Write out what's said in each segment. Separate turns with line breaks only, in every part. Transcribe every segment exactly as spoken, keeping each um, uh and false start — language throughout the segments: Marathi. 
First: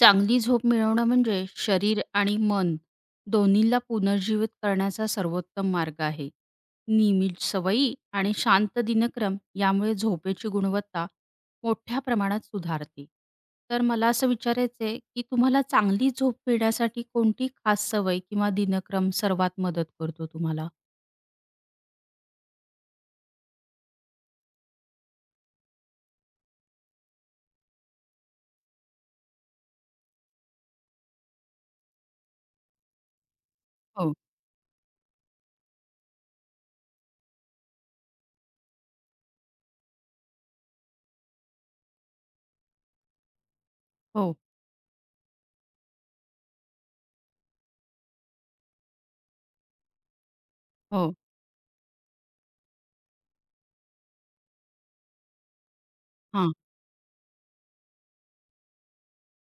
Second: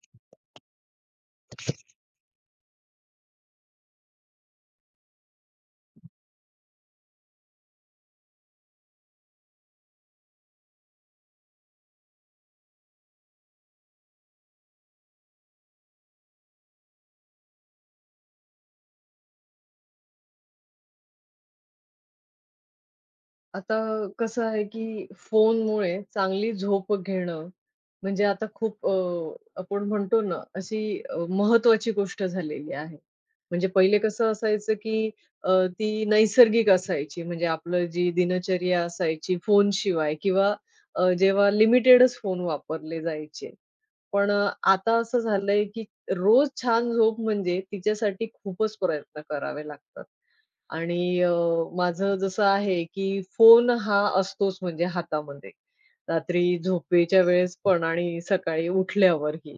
चांगली झोप मिळवणं म्हणजे शरीर आणि मन दोन्हीला पुनर्जीवित करण्याचा सर्वोत्तम मार्ग आहे. नियमित सवयी आणि शांत दिनक्रम यामुळे झोपेची गुणवत्ता मोठ्या प्रमाणात सुधारते. तर मला असं विचारायचं आहे, की तुम्हाला चांगली झोप मिळण्यासाठी कोणती खास सवय किंवा दिनक्रम सर्वात मदत करतो तुम्हाला?
आता कसं आहे, की फोनमुळे चांगली झोप घेणं, म्हणजे आता खूप अ, आपण म्हणतो ना, अशी अ, महत्त्वाची गोष्ट झालेली आहे. म्हणजे पहिले
हो.
कसं असायचं, की अ, ती नैसर्गिक असायची. म्हणजे आपलं जी दिनचर्या असायची फोनशिवाय किंवा अ, जेव्हा लिमिटेडच फोन वापरले जायचे.
हो,
पण
हो.
अ, आता असं झालंय, की रोज छान झोप म्हणजे तिच्यासाठी खूपच प्रयत्न करावे लागतात. आणि
हो.
अ, माझं जसं आहे, की फोन हा असतोच म्हणजे हातामध्ये.
हां.
रात्री झोपेच्या वेळेस पण आणि सकाळी उठल्यावरही.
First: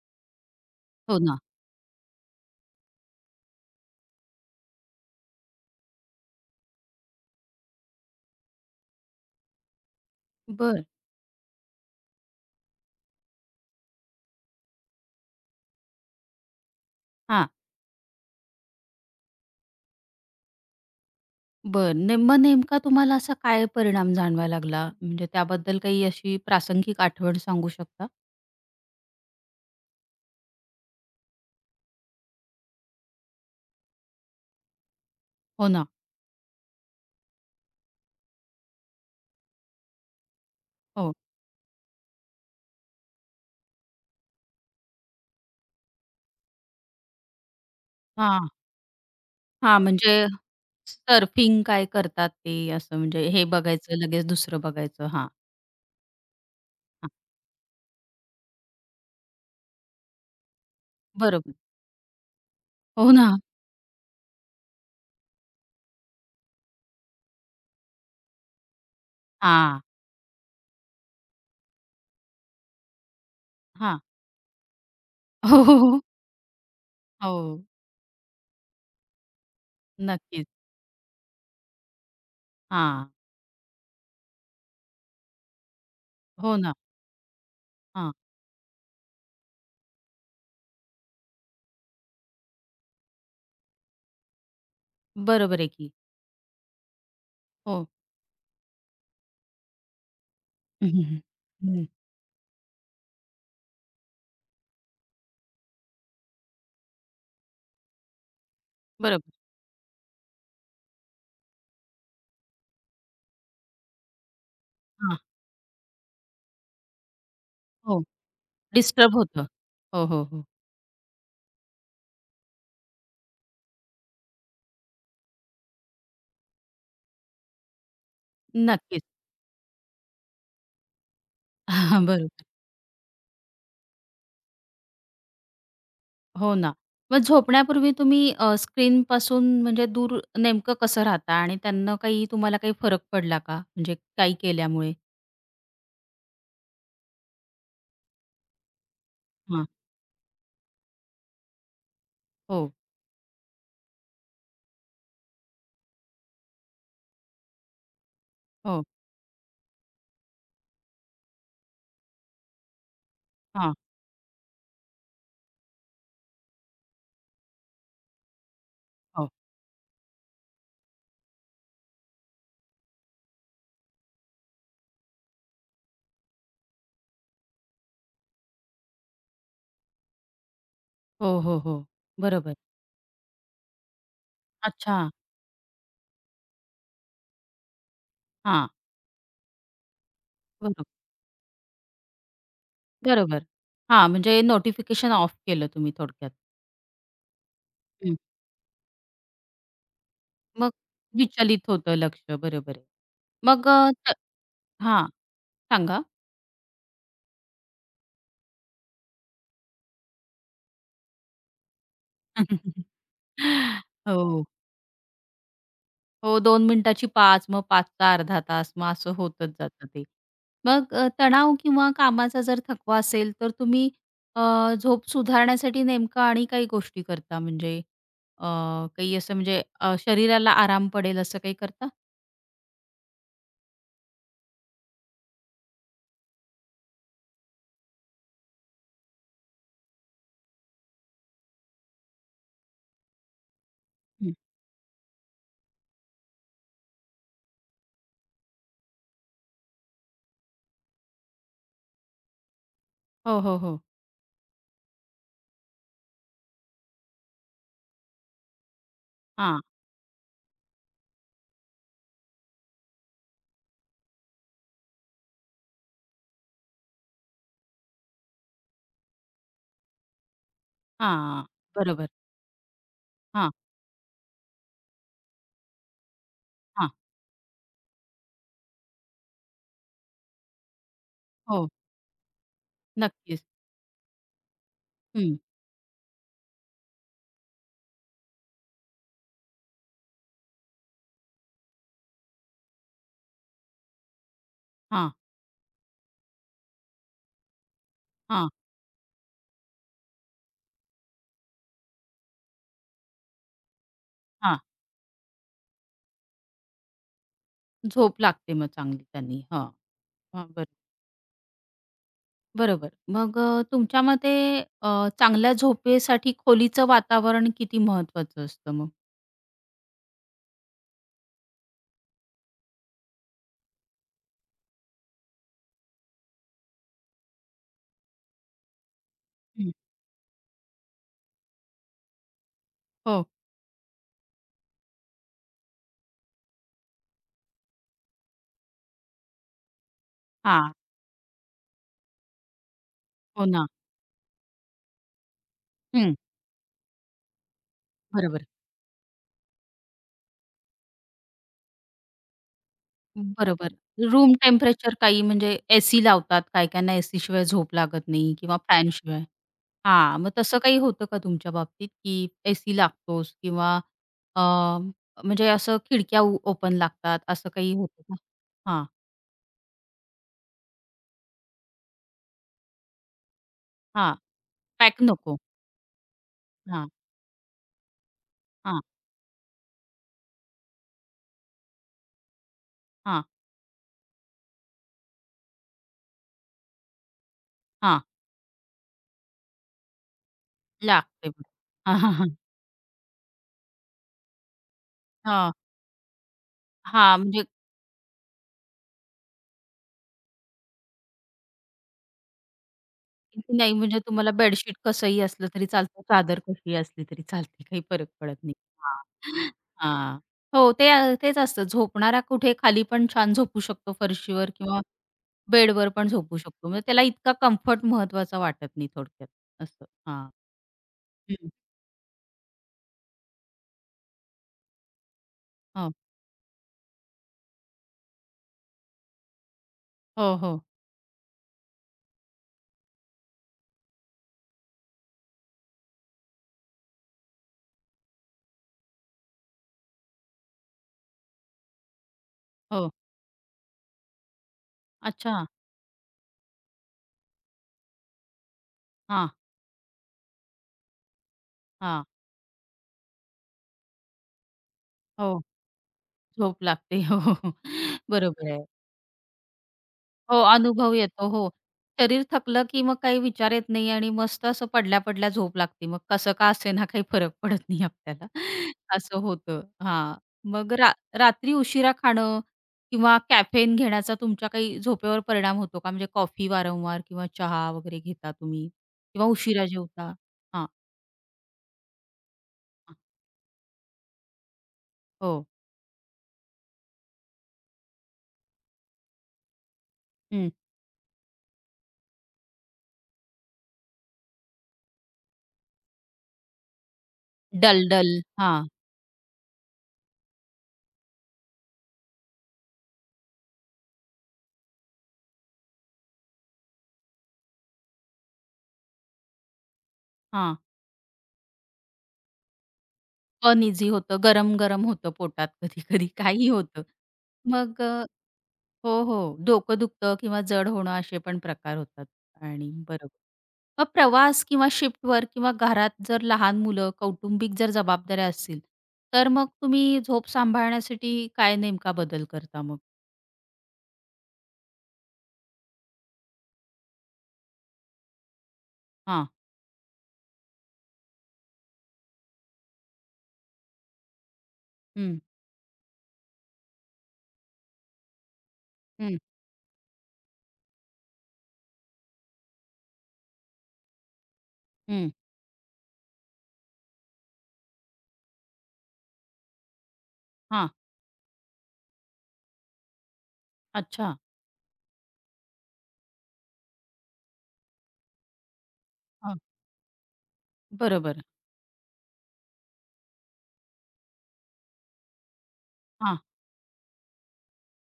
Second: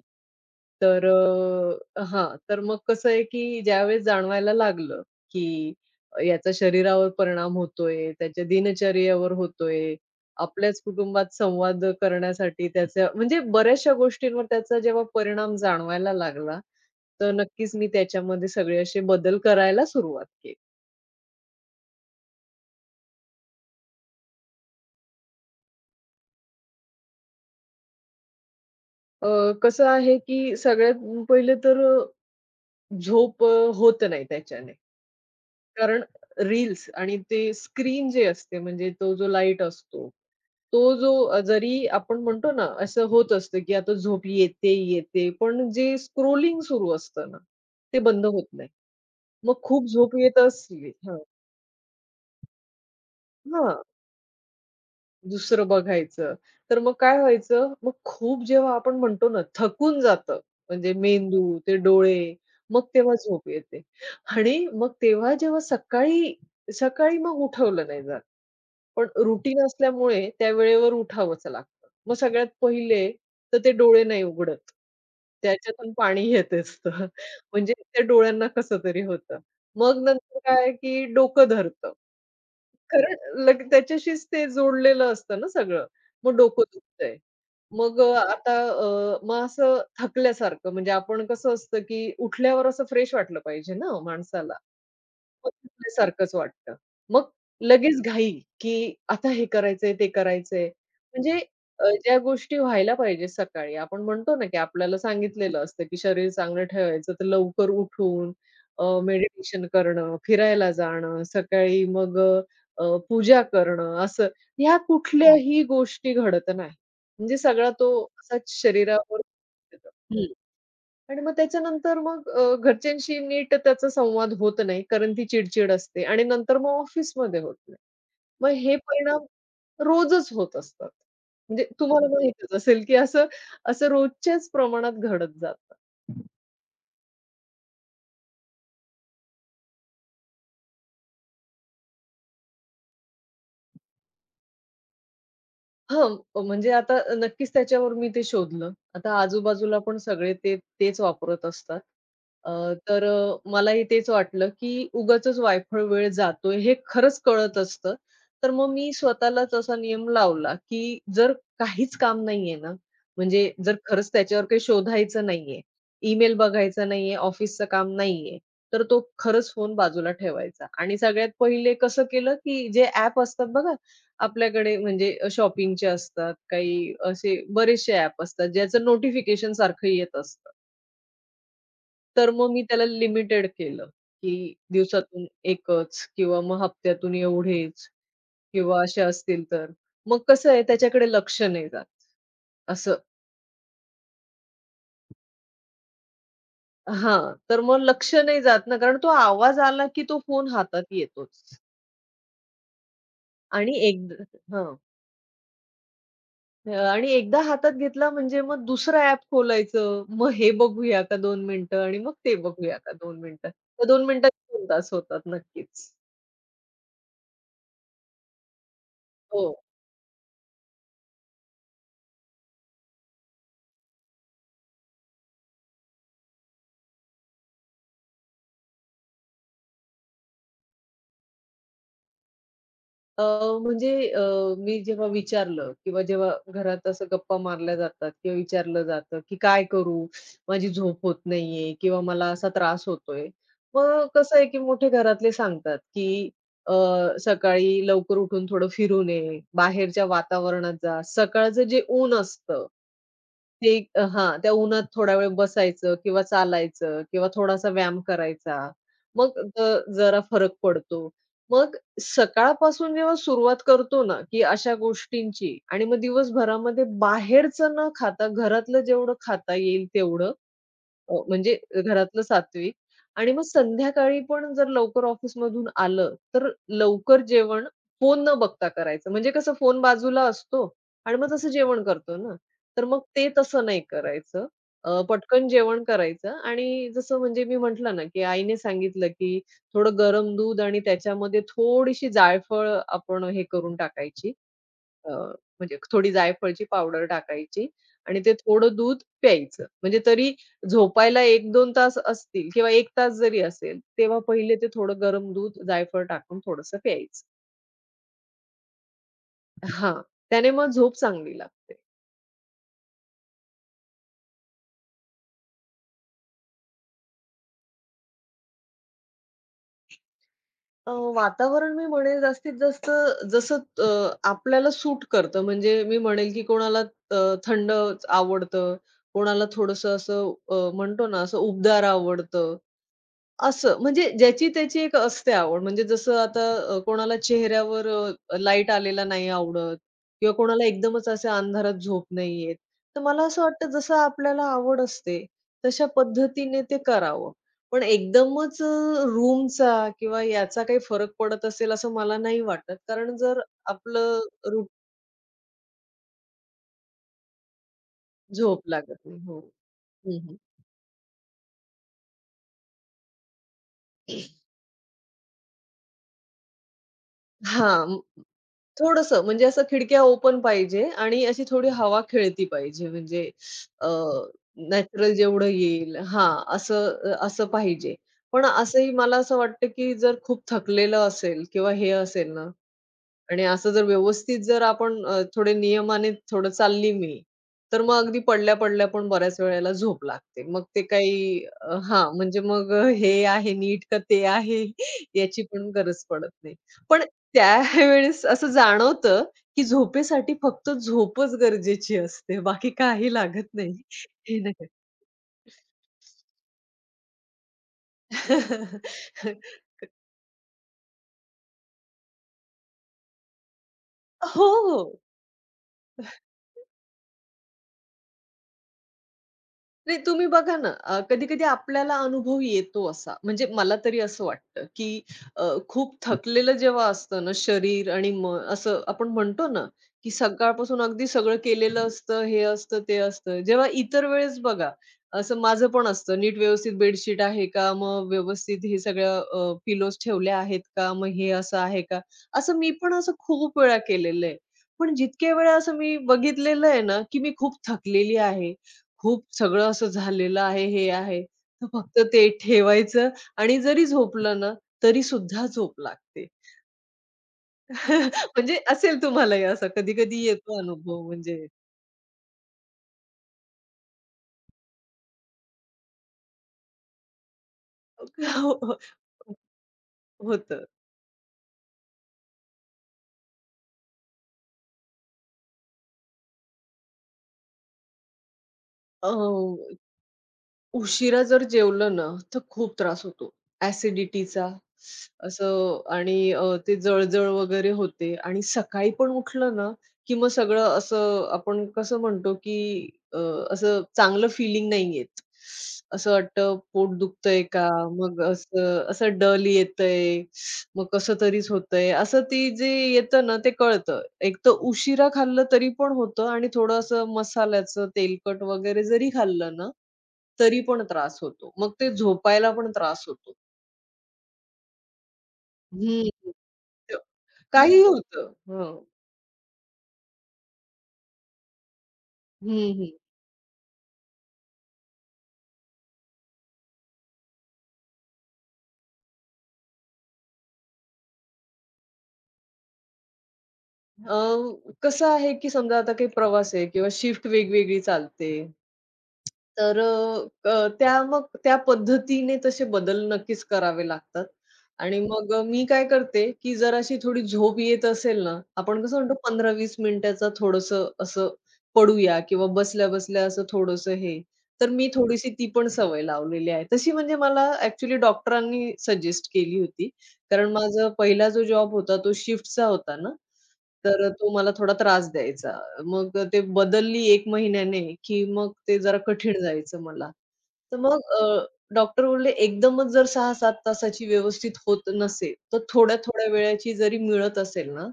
तर
हो ना.
अ, हां, तर मग कसं आहे, की ज्यावेळेस जाणवायला लागलं, की याचा शरीरावर परिणाम होतोय, त्याच्या दिनचर्येवर होतोय, आपल्याच
बरं.
कुटुंबात संवाद करण्यासाठी त्याचा म्हणजे बऱ्याचशा गोष्टींवर त्याचा जेव्हा परिणाम जाणवायला लागला, तर नक्कीच मी त्याच्यामध्ये सगळे असे बदल करायला सुरुवात केली.
बरं. ने मग नेमका तुम्हाला असा काय परिणाम जाणवायला लागला? म्हणजे त्याबद्दल काही अशी प्रासंगिक आठवण सांगू शकता?
अ, कसं आहे, की सगळ्यात पहिले तर अ, झोप अ, होत नाही त्याच्याने.
हो ना.
कारण रील्स आणि ते स्क्रीन जे असते म्हणजे तो जो लाईट असतो, तो जो
हो.
अ, जरी आपण म्हणतो ना, असं होत असतं, की आता झोप येते, येते. पण जे स्क्रोलिंग सुरू असतं ना, ते बंद होत
हां.
नाही. मग
हां,
खूप
म्हणजे
झोप येत असली हां.
सर्फिंग काय करतात ते असं म्हणजे हे बघायचं लगेच दुसरं बघायचं. हां,
दुसरं बघायचं. तर मग
हां.
काय व्हायचं, मग खूप जेव्हा आपण म्हणतो ना, थकून जातं. म्हणजे
बरोबर.
मेंदू, ते डोळे, मग
हो
तेव्हा
ना.
झोप येते आणि मग तेव्हा जेव्हा सकाळी सकाळी मग उठवलं नाही जात. पण रुटीन
हां,
असल्यामुळे त्या वेळेवर उठावंच लागतं. मग सगळ्यात पहिले तर ते
हां.
डोळे नाही उघडत.
हो, हो,
त्याच्यातून
हो.
पाणी येत असतं.
हो.
म्हणजे त्या डोळ्यांना कसं तरी होतं. मग नंतर
नक्कीच.
काय की डोकं धरतं.
हां.
कारण लग त्याच्याशीच ते जोडलेलं असतं ना सगळं. मग
हो
डोकं
ना.
दुखतंय. मग
हां.
अ, आता अ, मग असं थकल्यासारखं म्हणजे आपण कसं असतं की उठल्यावर असं फ्रेश वाटलं पाहिजे ना माणसाला.
बरोबर आहे की.
सारखंच वाटतं. मग
हो.
लगेच घाई, की आता हे करायचंय, ते करायचंय.
हं, हं, हं.
म्हणजे
हं.
अ, ज्या गोष्टी व्हायला पाहिजे सकाळी आपण म्हणतो ना, की आपल्याला सांगितलेलं असतं, की शरीर चांगलं ठेवायचं तर लवकर उठून अ,
बरोबर.
मेडिटेशन करणं, फिरायला जाणं, सकाळी मग अ, पूजा करणं असं. ह्या
हां.
कुठल्याही गोष्टी घडत नाही. म्हणजे सगळा तो
हो.
असाच
डिस्टर्ब
शरीरावर
होतं. हो, हो, हो.
आणि मग त्याच्यानंतर मग अ, घरच्यांशी नीट त्याचा संवाद होत नाही, कारण ती चिड-चिड असते आणि नंतर मग ऑफिसमध्ये होत नाही. मग हे
नक्कीच.
परिणाम रोजच होत असतात. म्हणजे तुम्हाला पण
बरोबर.
माहीतच असेल, की असं असं रोजच्याच प्रमाणात घडत जातं.
हो ना. मग झोपण्यापूर्वी तुम्ही अ, स्क्रीनपासून म्हणजे दूर नेमकं कसं राहता आणि त्यांना काही तुम्हाला काही फरक पडला का? म्हणजे काही केल्यामुळे?
हां, म्हणजे आता नक्कीच त्याच्यावर मी ते शोधलं. आता
हां.
आजूबाजूला पण सगळे ते तेच वापरत असतात. अ,
हो,
तर अ, मलाही तेच वाटलं, की उगाचच वायफळ वेळ जातोय हे खरंच कळत असतं. तर मग
हो.
मी स्वतःलाच असा नियम लावला, की जर काहीच काम नाहीये ना, म्हणजे
हां.
जर खरंच त्याच्यावर काही शोधायचं नाहीये, ईमेल बघायचा नाहीये, ऑफिसचं काम नाहीये, तर तो
हो.
खरंच फोन बाजूला ठेवायचा आणि सगळ्यात पहिले कसं केलं, की जे ॲप असतात बघा आपल्याकडे म्हणजे शॉपिंगचे असतात, काही असे बरेचसे ॲप असतात, ज्याचं नोटिफिकेशन सारखं येत असतं.
हो, हो, हो.
तर मग
बरोबर.
मी त्याला लिमिटेड केलं, की
अच्छा.
दिवसातून एकच किंवा मग हप्त्यातून एवढेच
हां.
किंवा असे असतील तर. मग कसं आहे
बरोबर.
त्याच्याकडे लक्ष नाही जात. असं
बरोबर. हां, म्हणजे नोटिफिकेशन ऑफ केलं तुम्ही थोडक्यात.
हां, तर मग
हं.
लक्ष नाही जात ना, कारण तो आवाज आला की तो फोन
मग
हातात येतोच
विचलित होतं लक्ष. बरोबर आहे. मग
आणि
अ, त
एकदा
हां. सांगा.
आणि एकदा हातात घेतला म्हणजे मग दुसरा ॲप खोलायचं. मग हे बघूया का दोन मिनिटं आणि मग ते बघूया का दोन मिनिटं. तर दोन मिनिटात
हो.
दोन तास होतात नक्कीच.
हो, दोन मिनिटाची पाच, मग पाचचा अर्धा तास, मग असं
हो.
होतच जातं ते. मग अ, तणाव किंवा कामाचा जर थकवा असेल, तर तुम्ही अ, झोप सुधारण्यासाठी नेमकं आणि काही गोष्टी करता? म्हणजे अ, काही असं म्हणजे अ, शरीराला आराम पडेल असं काही करता?
अ, म्हणजे अ, मी जेव्हा विचारलं किंवा जेव्हा घरात असं गप्पा मारल्या जातात किंवा विचारलं जातं, की "काय करू? माझी झोप होत नाहीये किंवा मला असा त्रास होतोय." मग
हं.
कसं आहे, की मोठे घरातले सांगतात, की अ, सकाळी लवकर उठून थोडं फिरून ये, बाहेरच्या वातावरणात जा. सकाळचं जे ऊन असतं,
हो, हो,
ते
हो.
हां, त्या उन्हात थोडा वेळ बसायचं किंवा चालायचं किंवा थोडासा व्यायाम करायचा. मग
हां,
अ, जरा फरक पडतो. मग सकाळपासून जेव्हा सुरुवात करतो ना, की अशा गोष्टींची आणि मग दिवसभरामध्ये बाहेरचं न खाता घरातलं जेवढं खाता येईल तेवढं, अ,
हां.
म्हणजे
बरोबर.
घरातलं सात्विक आणि मग
हां,
संध्याकाळी पण जर लवकर ऑफिस मधून आलं, तर
हां.
लवकर जेवण फोन न बघता करायचं. म्हणजे कसं फोन बाजूला असतो आणि मग तसं
हो,
जेवण करतो ना. तर मग ते
नक्कीच.
तसं नाही करायचं. अ,
हं.
पटकन जेवण करायचं आणि जसं म्हणजे मी म्हटलं ना, की आईने सांगितलं, की थोडं गरम दूध आणि त्याच्यामध्ये थोडीशी जायफळ आपण हे करून टाकायची
हां,
अ, म्हणजे थोडी जायफळची पावडर टाकायची आणि ते
हां,
थोडं दूध प्यायचं. म्हणजे तरी झोपायला एक दोन तास असतील किंवा एक तास जरी असेल, तेव्हा पहिले
हां.
ते थोडं गरम दूध जायफळ टाकून थोडंसं प्यायचं.
झोप लागते मग चांगली त्यांनी. हां,
हां,
हां.
त्याने
बरोबर.
मग झोप चांगली लागते.
बरोबर. मग अ, तुमच्या मते अ, चांगल्या झोपेसाठी खोलीचं वातावरण किती महत्वाचं असतं मग?
अ, वातावरण मी म्हणेल जास्तीत जास्त जसं अ, आपल्याला सूट करतं. म्हणजे मी म्हणेल की कोणाला अ, थंड आवडतं, कोणाला
हं.
थोडंसं असं अ, म्हणतो ना, असं उबदार आवडतं.
हो.
असं, म्हणजे ज्याची त्याची एक असते आवड. म्हणजे जसं आता अ, कोणाला चेहऱ्यावर अ, लाईट आलेला नाही आवडत किंवा कोणाला
हां.
एकदमच अशा अंधारात झोप नाही येत. तर मला असं
हो ना.
वाटतं जसं आपल्याला आवड असते, तशा
हं.
पद्धतीने ते करावं. पण
बरोबर.
एकदमच अ, रूमचा किंवा याचा काही फरक पडत असेल असं मला नाही वाटत. कारण जर
बरोबर.
आपलं
रूम
रूट
टेम्परेचर काही म्हणजे एसी लावतात. काही काहींना एसीशिवाय झोप लागत नाही किंवा
झोप लागत
फॅनशिवाय.
नाही. हो.
हां.
हं,
मग
हं.
तसं काही होतं का तुमच्या बाबतीत, की एसी लागतोच किंवा अ, म्हणजे असं खिडक्या ओ ओपन लागतात असं काही होतं का? हां,
थोडंसं म्हणजे असं खिडक्या ओपन पाहिजे आणि अशी थोडी हवा खेळती पाहिजे म्हणजे अ,
हां. पॅक
नॅचरल
नको.
जेवढं येईल हां,
हां,
असं असं पाहिजे. पण
हां,
असंही मला असं वाटतं, की जर खूप थकलेलं असेल किंवा हे असेल ना,
हां,
आणि असं जर व्यवस्थित जर आपण अ, थोडे नियमाने थोडं चालली मी, तर मग
हां.
अगदी पडल्या-पडल्या पण बऱ्याच वेळेला झोप लागते. मग ते
लागते.
काही अ,
हां,
हां,
हां, हां.
म्हणजे मग अ, हे आहे नीट का ते आहे याची
हां,
पण गरज पडत नाही. पण
हां, म्हणजे
त्यावेळेस असं जाणवतं, की झोपेसाठी फक्त झोपच गरजेची असते. बाकी काही लागत
नाही
नाही.
म्हणजे तुम्हाला
हे नाही का.
बेडशीट कसंही असलं तरी चालतं, चादर कशीही असली तरी चालते, काही फरक पडत नाही. हां, हां. हो, ते तेच असतं. झोपणारा कुठे खाली पण छान झोपू शकतो
हो,
फरशीवर किंवा
हो.
बेडवर पण झोपू शकतो. म्हणजे त्याला इतका कम्फर्ट महत्वाचा वाटत नाही थोडक्यात असं.
नाही तुम्ही
हां.
बघा ना, अ, कधी-कधी
हं.
आपल्याला अनुभव येतो असा, म्हणजे मला तरी असं वाटतं, की अ, खूप
हो,
हं. थकलेलं जेव्हा असतं ना शरीर आणि मन असं आपण म्हणतो ना, की
हो, हो,
सकाळपासून अगदी सगळं केलेलं असतं, हे असतं, ते असतं. जेव्हा इतर वेळेस बघा, असं माझं पण असतं, नीट व्यवस्थित बेडशीट आहे का? मग व्यवस्थित हे सगळं पिलोज ठेवल्या आहेत का? मग हे असं आहे का? असं मी
हो.
पण असं खूप वेळा केलेलं आहे. पण जितक्या
अच्छा.
वेळा असं मी बघितलेलं आहे ना, की मी खूप थकलेली आहे खूप
हां,
सगळं असं झालेलं आहे, हे आहे. तर फक्त
हां.
ते ठेवायचं आणि जरी झोपलं ना, तरी
हो,
सुद्धा झोप लागते.
झोप लागते. हो, हो, हो. बरोबर
म्हणजे
आहे.
असेल तुम्हालाही असा कधी-कधी
हो,
येतो
अनुभव
अनुभव
येतो.
म्हणजे
हो. शरीर थकलं की मग काही विचार येत नाही आणि मस्त असं पडल्या-पडल्या झोप लागते. मग कसं का असेना काही फरक पडत नाही आपल्याला.
हो, हो.
असं
हो,
होतं. हां.
होतं.
मग रा रात्री उशिरा खाणं किंवा कॅफेन घेण्याचा तुमच्या काही झोपेवर परिणाम होतो का? म्हणजे कॉफी वारंवार किंवा चहा वगैरे घेता तुम्ही किंवा उशिरा जेवता? हां,
उशिरा जर जेवलं ना, तर खूप
हां.
त्रास होतो. ॲसिडिटीचा
हो.
असं आणि अ, ते जळजळ वगैरे होते आणि सकाळी पण उठलं ना, की मग
हं.
सगळं असं आपण कसं म्हणतो, की अ, असं चांगलं फीलिंग नाही येत. असं वाटतं पोट दुखतंय का?
डल-डल.
मग
हां,
असं असं डल येतंय, मग कसं तरीच होतंय. असं ती जे येतं ना, ते कळतं. एक तर उशिरा खाल्लं तरी पण होतं आणि थोडं असं मसाल्याचं तेलकट वगैरे जरी खाल्लं ना
हां.
तरी पण त्रास होतो. मग ते झोपायला पण त्रास होतो.
अनईझी होतं. गरम-गरम होतं पोटात कधी-कधी.
हं.
काही होतं. मग
काहीही बरोबर. होतं. हं.
हो, हो. डोकं दुखतं किंवा जड होणं असे पण प्रकार होतात आणि
हं, हं.
बरोबर. मग प्रवास किंवा शिफ्टवर किंवा घरात जर लहान मुलं, कौटुंबिक जर जबाबदाऱ्या असतील, तर मग तुम्ही झोप सांभाळण्यासाठी काय नेमका बदल करता मग?
अ, कसं आहे, की समजा आता काही प्रवास आहे किंवा शिफ्ट वेगवेगळी चालते.
हां.
तर अ, अ, त्या मग त्या पद्धतीने तसे बदल नक्कीच करावे लागतात. आणि
हं,
मग मी काय करते, की जर अशी थोडी झोप येत असेल ना, आपण कसं म्हणतो
हं,
पंधरा ते वीस मिनिटाचा थोडंसं असं पडूया किंवा बसल्या-बसल्या असं थोडंसं हे, तर मी
हं.
थोडीशी ती पण सवय लावलेली आहे. तशी म्हणजे मला ॲक्चुअली डॉक्टरांनी सजेस्ट केली होती. कारण
हां.
माझा पहिला जो जॉब होता तो शिफ्टचा होता ना. तर
अच्छा.
तो मला थोडा त्रास द्यायचा. मग ते बदलली एका महिन्याने, की मग ते जरा
हां.
कठीण जायचं मला. तर मग
बरोबर.
अ, डॉक्टर बोलले, "एकदमच जर सहा सात तासाची व्यवस्थित होत नसेल, तर
हां,
थोड्या-थोड्या वेळाची जरी मिळत असेल ना,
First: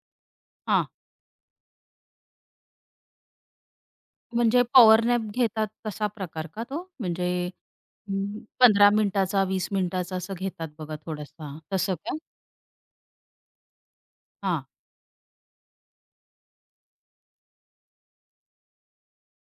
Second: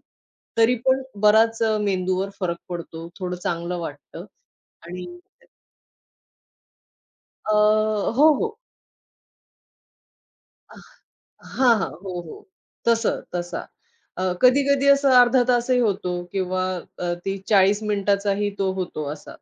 तरी
हां.
पण बराच अ, मेंदूवर फरक पडतो, थोडं चांगलं वाटतं."
म्हणजे पॉवर
आणि
नॅप घेतात तसा प्रकार का तो? म्हणजे
अ, हो,
अं,
हो.
पंधरा मिनिटाचा, वीस मिनिटाचा असं घेतात बघा थोडासा,
हां, हां.
तसं का?
हो, हो. तसं, तसा. कधी-कधी असं अर्धा तासही होतो किंवा अ, ती चाळीस मिनिटाचाही तो होतो असा.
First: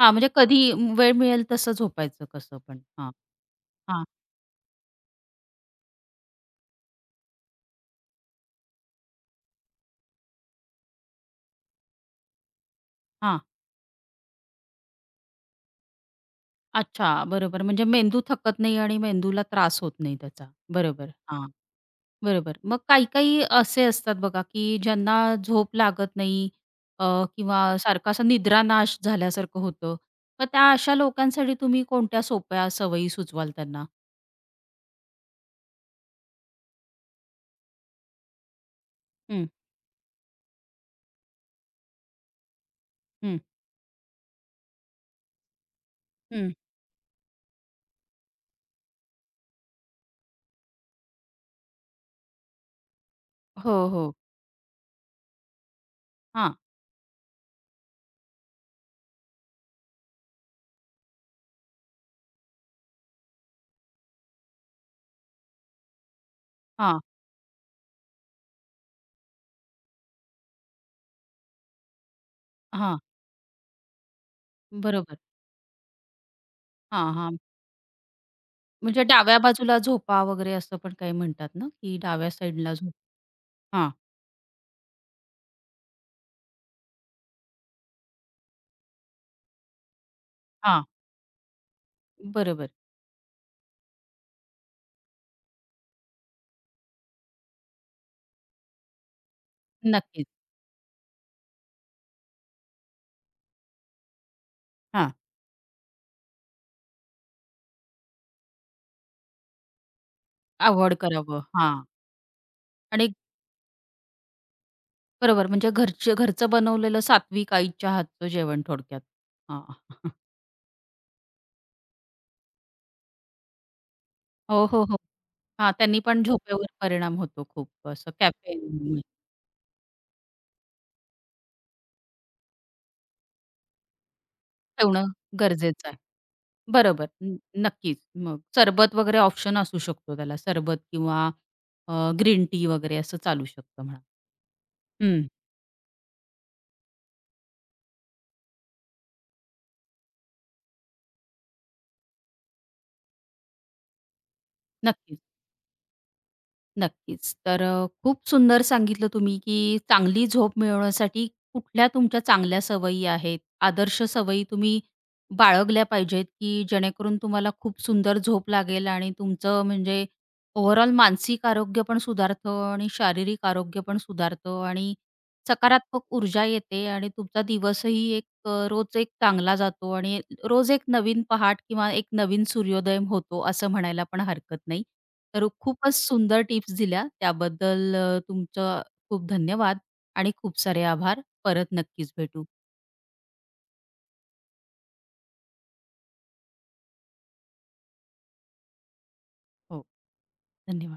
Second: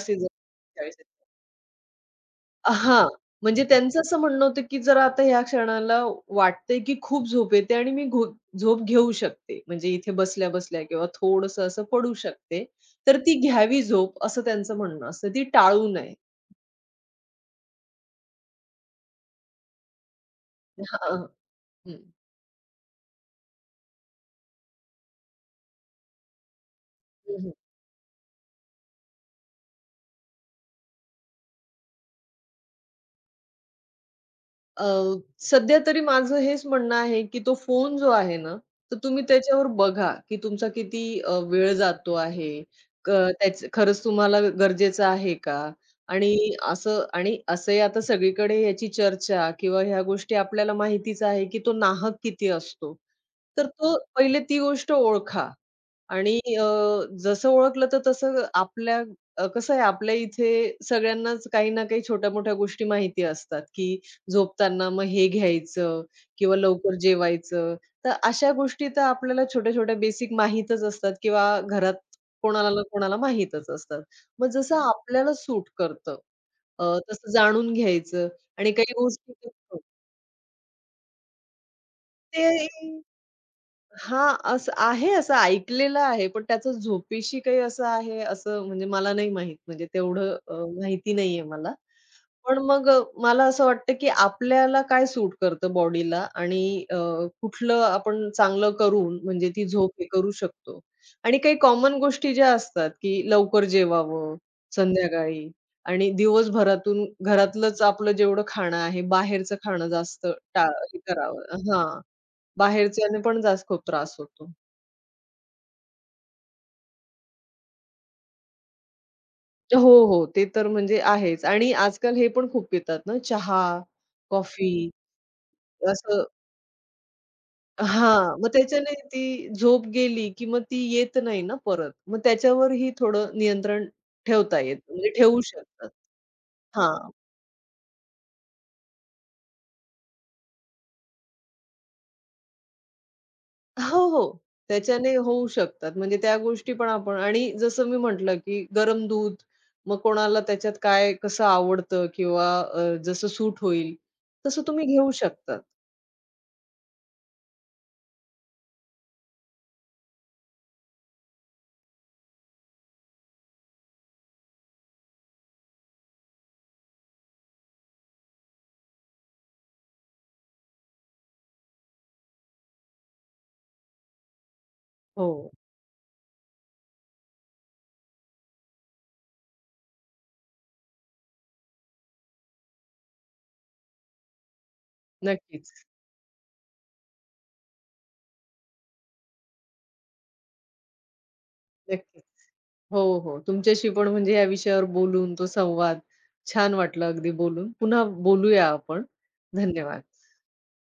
हां, म्हणजे कधी
जास्त चाळीस
वेळ मिळेल तसं झोपायचं कसं पण?
हां,
हां.
म्हणजे त्यांचं
हां,
असं म्हणणं होतं, की जर आता ह्या क्षणाला वाटतंय, की खूप झोप येते आणि मी घो झोप घेऊ शकते. म्हणजे इथे बसल्या-बसल्या किंवा थोडंसं असं पडू शकते. तर
हां.
ती घ्यावी झोप असं त्यांचं म्हणणं असतं. ती टाळू नये.
अच्छा, बरोबर. म्हणजे मेंदू थकत नाही आणि मेंदूला त्रास होत नाही त्याचा. बरोबर.
हां.
हां,
हं.
बरोबर. मग काही-काही असे असतात बघा, की ज्यांना झोप लागत नाही अ, किंवा सारखा असा निद्रानाश झाल्यासारखं होतं. मग त्या अशा लोकांसाठी तुम्ही कोणत्या सोप्या सवयी सुचवाल त्यांना?
अ, सध्या तरी माझं हेच म्हणणं आहे, की तो फोन जो आहे ना, तर तुम्ही
हं,
त्याच्यावर बघा, की तुमचा किती अ, वेळ जातो आहे. क
हं,
त्याच खरंच तुम्हाला गरजेचं आहे का? आणि
हं.
असं आणि असंही आता सगळीकडे याची चर्चा किंवा ह्या गोष्टी आपल्याला माहितीच आहे, की तो नाहक किती असतो. तर
हो,
तो
हो.
पहिले ती गोष्ट ओळखा. आणि
हां,
अ, जसं ओळखलं तर तसं आपल्या अ, कसं आहे आपल्या इथे सगळ्यांनाच काही ना काही छोट्या-मोठ्या गोष्टी माहिती असतात, की झोपताना मग हे घ्यायचं किंवा लवकर
हां,
जेवायचं. तर अशा गोष्टी तर आपल्याला छोट्या-छोट्या बेसिक माहीतच असतात किंवा घरात कोणाला ना
हां.
कोणाला माहीतच असतात. मग जसं
बरोबर.
आपल्याला सूट करतं, अ,
हां,
तसं
हां.
जाणून घ्यायचं आणि काही
म्हणजे
गोष्टी
डाव्या बाजूला झोपा वगैरे असं पण काही म्हणतात ना, की डाव्या
ते
साइडला झोप हां,
हां, असं आहे, असं ऐकलेलं आहे. पण त्याचं झोपेशी काही असं आहे, असं म्हणजे मला नाही माहीत. म्हणजे तेवढं अ,
हां.
माहिती नाहीये मला. पण
बरोबर.
मग अ, मला असं वाटतं, की आपल्याला काय सूट करतं बॉडीला आणि अ, कुठलं आपण चांगलं करून म्हणजे ती झोप हे
नक्कीच.
करू शकतो. आणि काही कॉमन गोष्टी ज्या असतात, की लवकर जेवावं
हां.
संध्याकाळी आणि दिवसभरातून घरातलंच आपलं जेवढं खाणं आहे, बाहेरचं खाणं जास्त टाळ
अव्हॉइड
हे
करावं.
करावं.
हां.
हां.
आणि
बाहेरच्याने पण जास्त खूप त्रास होतो.
बरोबर म्हणजे घरचे घरचं बनवलेलं सात्विक आईच्या हातचं जेवण थोडक्यात. हां.
हो, हो. ते तर म्हणजे आहेच आणि आजकाल हे पण खूप पितात ना चहा,
हो, हो,
कॉफी
हो. हां, त्यांनी पण
असं
झोपेवर परिणाम होतो खूप असं
हां, मग त्याच्याने
कॅफेन
ती झोप गेली, की मग ती येत नाही ना परत. मग त्याच्यावरही थोडं नियंत्रण ठेवता येतं
ठेवणं
म्हणजे ठेवू
गरजेचं
शकतात.
आहे. बरोबर.
हां.
न नक्कीच. मग सरबत वगैरे ऑप्शन असू शकतो त्याला. सरबत किंवा ग्रीन टी वगैरे असं चालू शकतं
हो,
म्हणा.
हो. त्याच्याने
हं.
होऊ शकतात म्हणजे त्या गोष्टी पण आपण आणि जसं मी म्हटलं, की गरम दूध मग कोणाला त्याच्यात काय कसं आवडतं किंवा अ, जसं सूट होईल तसं तुम्ही घेऊ
नक्कीच.
शकतात.
नक्कीच. तर अ, खूप सुंदर सांगितलं तुम्ही, की चांगली झोप मिळवण्यासाठी कुठल्या तुमच्या चांगल्या सवयी आहेत, आदर्श सवयी तुम्ही बाळगल्या पाहिजेत, की जेणेकरून तुम्हाला खूप सुंदर झोप लागेल आणि तुमचं म्हणजे ओव्हरऑल मानसिक आरोग्य पण सुधारतं आणि शारीरिक आरोग्य पण सुधारतं आणि
हो,
सकारात्मक ऊर्जा येते आणि तुमचा दिवसही एक अ, रोज एक चांगला जातो आणि रोज एक नवीन पहाट किंवा एक नवीन सूर्योदय होतो असं म्हणायला पण हरकत नाही. तर
नक्कीच,
खूपच सुंदर टिप्स दिल्या त्याबद्दल अ, तुमचं खूप धन्यवाद आणि खूप सारे आभार. परत नक्कीच
नक्कीच.
भेटू.
हो, हो. तुमच्याशी पण म्हणजे या विषयावर बोलून तो संवाद छान वाटला अगदी बोलून. पुन्हा बोलूया आपण.
हो.
धन्यवाद.
धन्यवाद.